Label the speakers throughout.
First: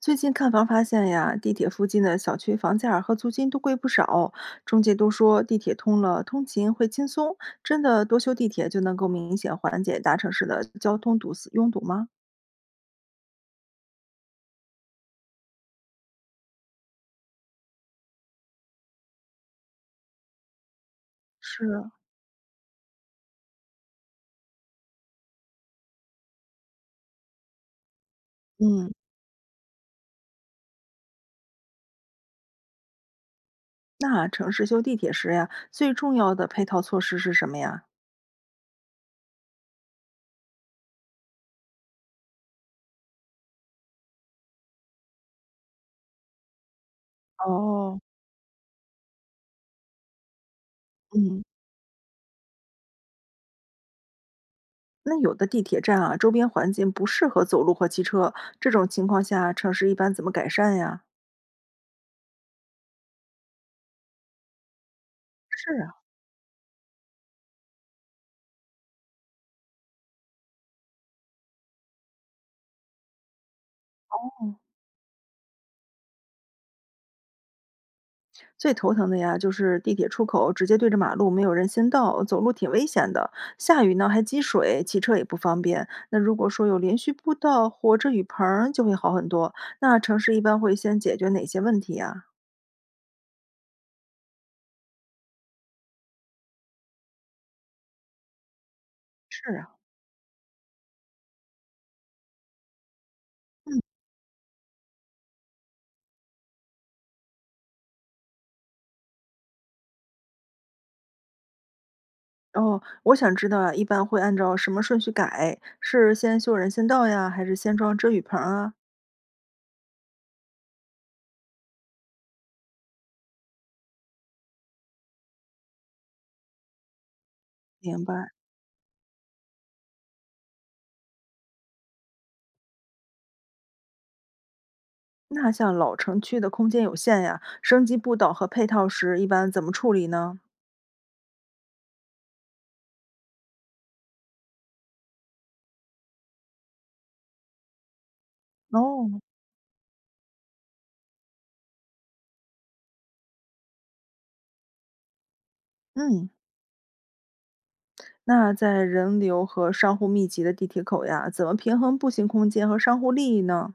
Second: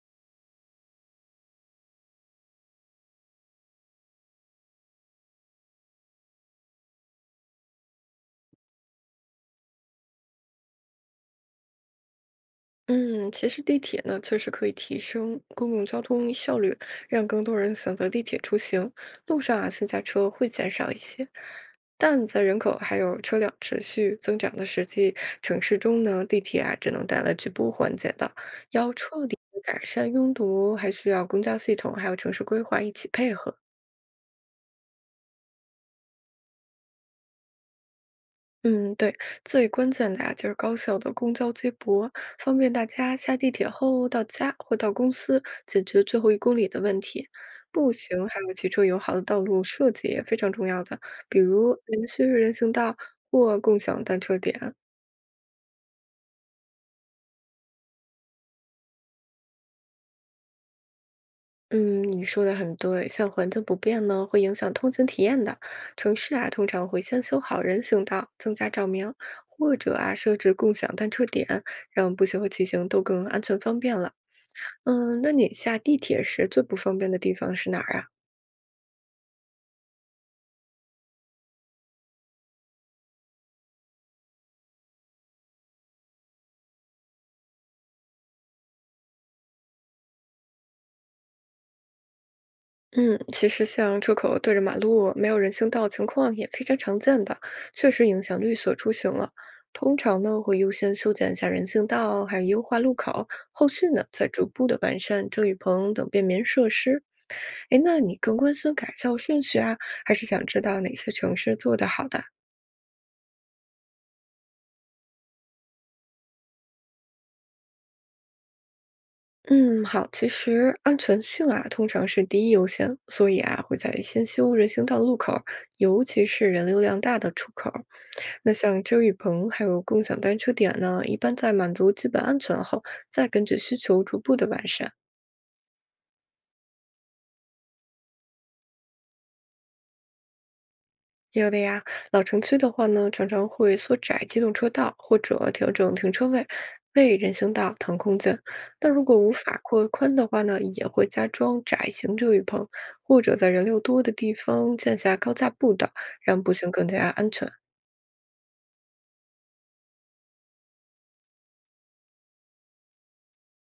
Speaker 1: 最近看房发现呀，地铁附近的小区房价儿和租金都贵不少，中介都说地铁通了，通勤会轻松。真的多修地铁就能够明显缓解大城市的交通堵死拥堵吗？
Speaker 2: 嗯，其实地铁呢，确实可以提升公共交通效率，让更多人选择地铁出行。路上啊，私家车会减少一些，
Speaker 1: 是，
Speaker 2: 但在人口还有车辆持续增长的实际城市中呢，地铁啊，只能带来局部缓解的。
Speaker 1: 嗯，
Speaker 2: 要彻底地改善拥堵，还需要公交系统还有城市规划一起配合。
Speaker 1: 那城市修地铁时呀，最重要的配套措施是什么呀？
Speaker 2: 嗯，对，最关键的啊，就是高效的公交接驳，方便大家下地铁后到家或到公司，解决最后一公里的问题。步
Speaker 1: 哦，
Speaker 2: 行还有骑车友好的道路设计也非常重要的，比
Speaker 1: 嗯，
Speaker 2: 如连续人行道或共享单车点。
Speaker 1: 那有的地铁站啊，周边环境不适合走路和骑车，这种情况下，城市一般怎么改善呀？
Speaker 2: 嗯，你说的很对，像环境不便呢，会影响通勤体验的。
Speaker 1: 是啊，
Speaker 2: 城市啊，通常会先修好人行道，增加照明，或者啊，设置共享单车点，让步行和骑行都更安全方便了。嗯，那你下地铁时最不方便的地方是哪儿啊？
Speaker 1: 最头疼的呀，就是地铁出口直接对着马路，没有人行道，走路挺危险的。下雨呢还积水，骑车也不方便。那如果说有连续步道或遮雨棚儿就会好很多。那城市一般会先解决哪些问题呀？
Speaker 2: 嗯，其实像出口对着马路、没有人行道情况也非常常见的，确实影响绿色出行了。
Speaker 1: 是啊，
Speaker 2: 通常呢，会优先修剪一下人行道，还有优化路口，后续呢再逐步的完善遮雨棚等便民设施。哎，那你更关心改造顺序啊，还是想知道哪些城市做得好的？
Speaker 1: 哦，我想知道啊，一般会按照什么顺序改？是先修人行道呀，还是先装遮雨棚啊？
Speaker 2: 嗯，好，其实安全性啊，通常是第一优先，所以啊，会在先修人行道路口儿尤其是人流量大的出口儿。
Speaker 1: 明白。
Speaker 2: 那像遮雨棚还有共享单车点呢，一般在满足基本安全后，再根据需求逐步的完善。
Speaker 1: 那像老城区的空间有限呀，升级步道和配套时一般怎么处理呢？
Speaker 2: 有的呀，老城区的话呢，常常会缩窄机动车道或者调整停车位，为人行道腾空间。但如果
Speaker 1: 哦，
Speaker 2: 无法扩宽的话呢，也会加装窄型遮雨棚，或者在人流多的地方建下高架步道，
Speaker 1: 嗯。
Speaker 2: 让步行更加安全。
Speaker 1: 那在人流和商户密集的地铁口呀，怎么平衡步行空间和商户利益呢？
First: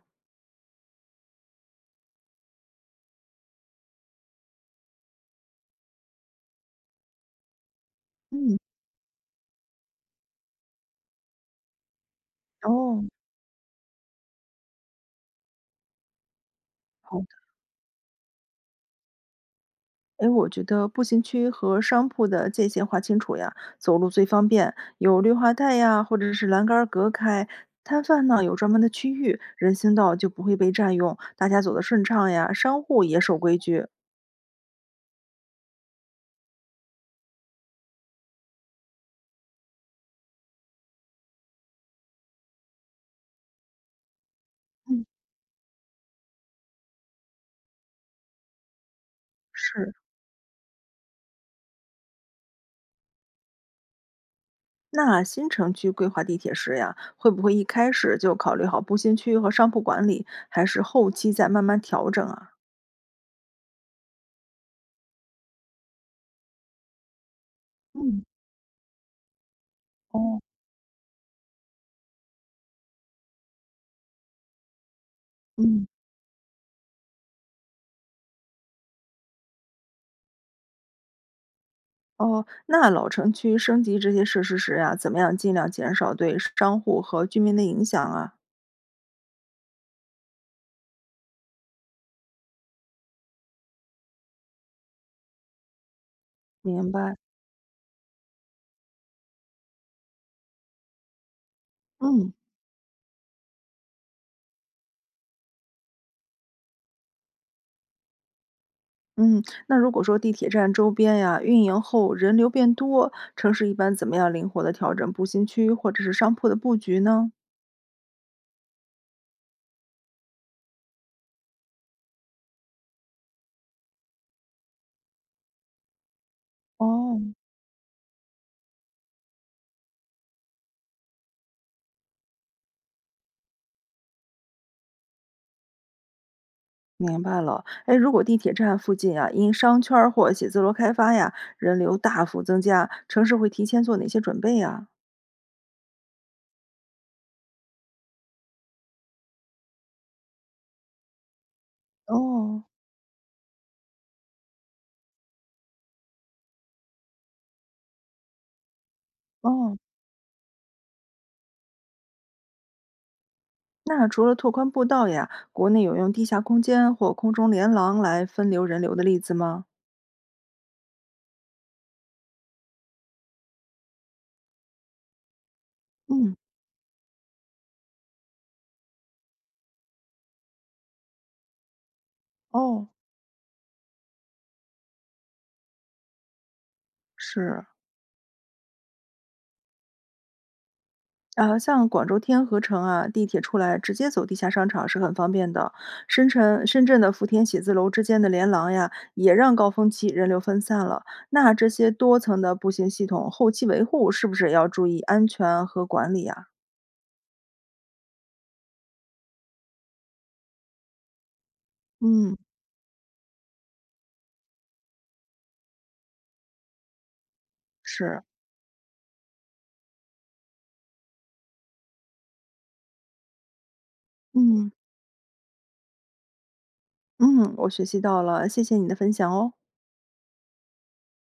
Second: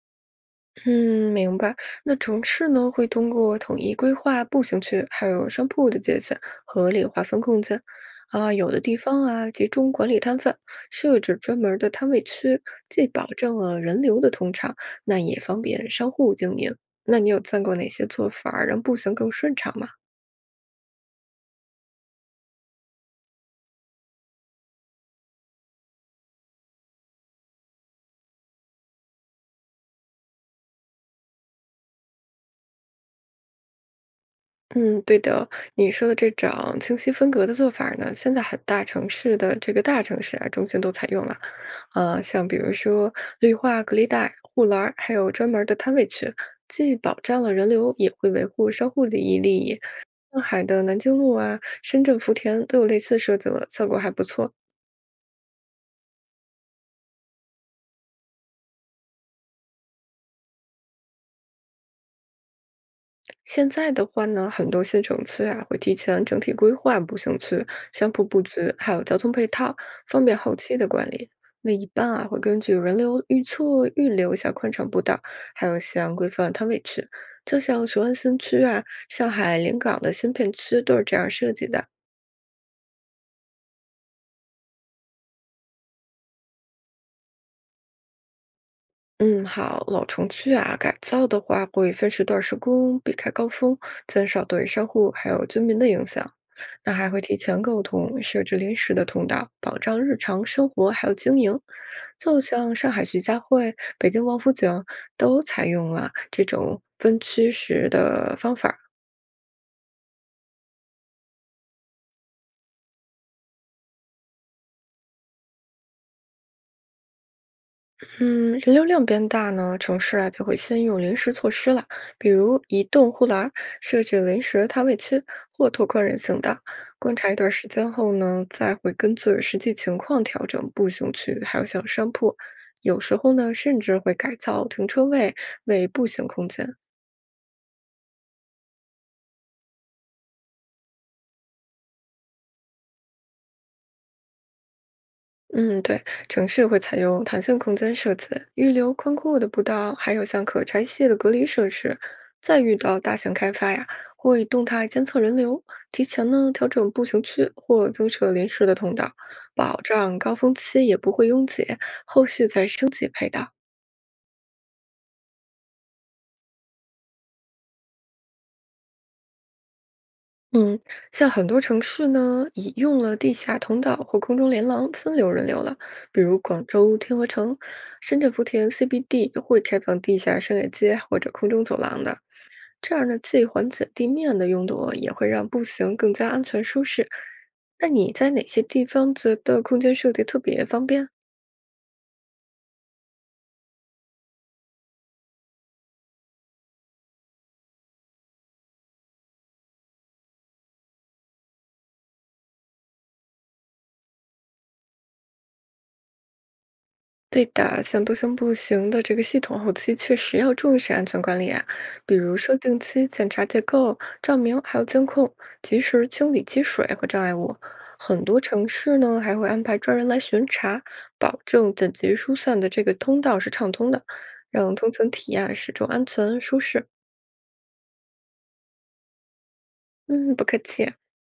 Speaker 2: 嗯，明白。那城市呢，会通过统一规划步行区，还有商铺的界限，合理划分空间。啊，
Speaker 1: 嗯，
Speaker 2: 有的地方啊，集中管理摊贩，设置专门儿的摊位区，
Speaker 1: 哦，
Speaker 2: 既保证了人流的通畅，那也方便商户经营。
Speaker 1: 好
Speaker 2: 那
Speaker 1: 的。
Speaker 2: 你有见过哪些做法儿让步行更顺畅吗？
Speaker 1: 哎，我觉得步行区和商铺的界限划清楚呀，走路最方便，有绿化带呀，或者是栏杆儿隔开。摊贩呢有专门的区域，人行道就不会被占用，大家走得顺畅呀。商户也守规矩。
Speaker 2: 嗯，对的，你说的这种清晰分隔的做法儿呢，现在很大城市的这个大城市啊，中心都采用了。像比如说绿化隔离带、护栏儿
Speaker 1: 嗯，
Speaker 2: 还有专门儿的摊位区，既保障了人流，也会维护商户利益。
Speaker 1: 是。
Speaker 2: 上海的南京路啊、深圳福田都有类似设计了，效果还不错。
Speaker 1: 那新城区规划地铁时呀，会不会一开始就考虑好步行区和商铺管理，还是后期再慢慢调整啊？
Speaker 2: 现在的话呢，很多新城区啊会提前整体规划步行区、商
Speaker 1: 嗯，
Speaker 2: 铺布局，还有交通配套，方便
Speaker 1: 哦，
Speaker 2: 后期的管理。那一般啊会根据人流预测预留一下宽敞步道，还有
Speaker 1: 嗯，
Speaker 2: 像规范摊位区，就像雄安新区啊、上海临港的新片区都是这样设计的。
Speaker 1: 哦，那老城区升级这些设施时呀，怎么样尽量减少对商户和居民的影响啊？
Speaker 2: 嗯，好，老城区啊，改造的话会分时段施工，避开高峰，减少对商户还有居民的影响。
Speaker 1: 明
Speaker 2: 那还
Speaker 1: 白。
Speaker 2: 会提前沟通，设置临时的通道，保障日常生活还有经营。
Speaker 1: 嗯
Speaker 2: 就像上海徐家汇、北京王府井都采用了这种分区时的方法儿。
Speaker 1: 嗯，那如果说地铁站周边呀，运营后人流变多，城市一般怎么样灵活的调整步行区或者是商铺的布局呢？
Speaker 2: 嗯，人流量变大呢，城市啊就会先用临时措施了，比如移动护栏儿、设置临时摊位区或拓宽人行道。观
Speaker 1: 哦，
Speaker 2: 察一段时间后呢，再会根据实际情况调整步行区，还有像商铺，有时候呢，甚至会改造停车位为步行空间。
Speaker 1: 明白了。哎，如果地铁站附近啊，因商圈儿或写字楼开发呀，人流大幅增加，城市会提前做哪些准备呀？
Speaker 2: 嗯，对，城市会采用弹性空间设计，预留宽阔的步道，还有像可拆卸的隔离设施。再
Speaker 1: 哦
Speaker 2: 遇到大型开发呀，会动态监测人流，提前呢调整步行区或增设临时的通道，
Speaker 1: 哦。
Speaker 2: 保障高峰期也不会拥挤，后续再升级配套。
Speaker 1: 那除了拓宽步道呀，国内有用地下空间或空中连廊来分流人流的例子吗？
Speaker 2: 嗯，像很多城市呢，已用了地下通道或空中连廊分流人流了，比
Speaker 1: 嗯，
Speaker 2: 如广州天河城、深圳福田 CBD 会开放地下商业街或者空中走廊的。
Speaker 1: 哦，
Speaker 2: 这样呢，既缓解地面的拥堵，也会让步行更加安全舒适。
Speaker 1: 是
Speaker 2: 那你在哪些地方觉得空间设计特别方便？
Speaker 1: 啊，像广州天河城啊，地铁出来直接走地下商场是很方便的。深圳的福田写字楼之间的连廊呀，也让高峰期人流分散了。那这些多层的步行系统后期维护是不是也要注意安全和管理啊？
Speaker 2: 对的，像多项步行的这个系统啊，后期确实要重视安全管理啊，比
Speaker 1: 嗯
Speaker 2: 如说定期检查结构、照明，还有监控，及时清理积水和障碍物。
Speaker 1: 是，
Speaker 2: 很多城市呢还会安排专人来巡查，保证紧急疏散的这个通道是畅通的，
Speaker 1: 嗯
Speaker 2: 让通行体验始终安全舒适。
Speaker 1: 嗯，我学习到了，谢谢你的分享哦。
Speaker 2: 嗯，不客气。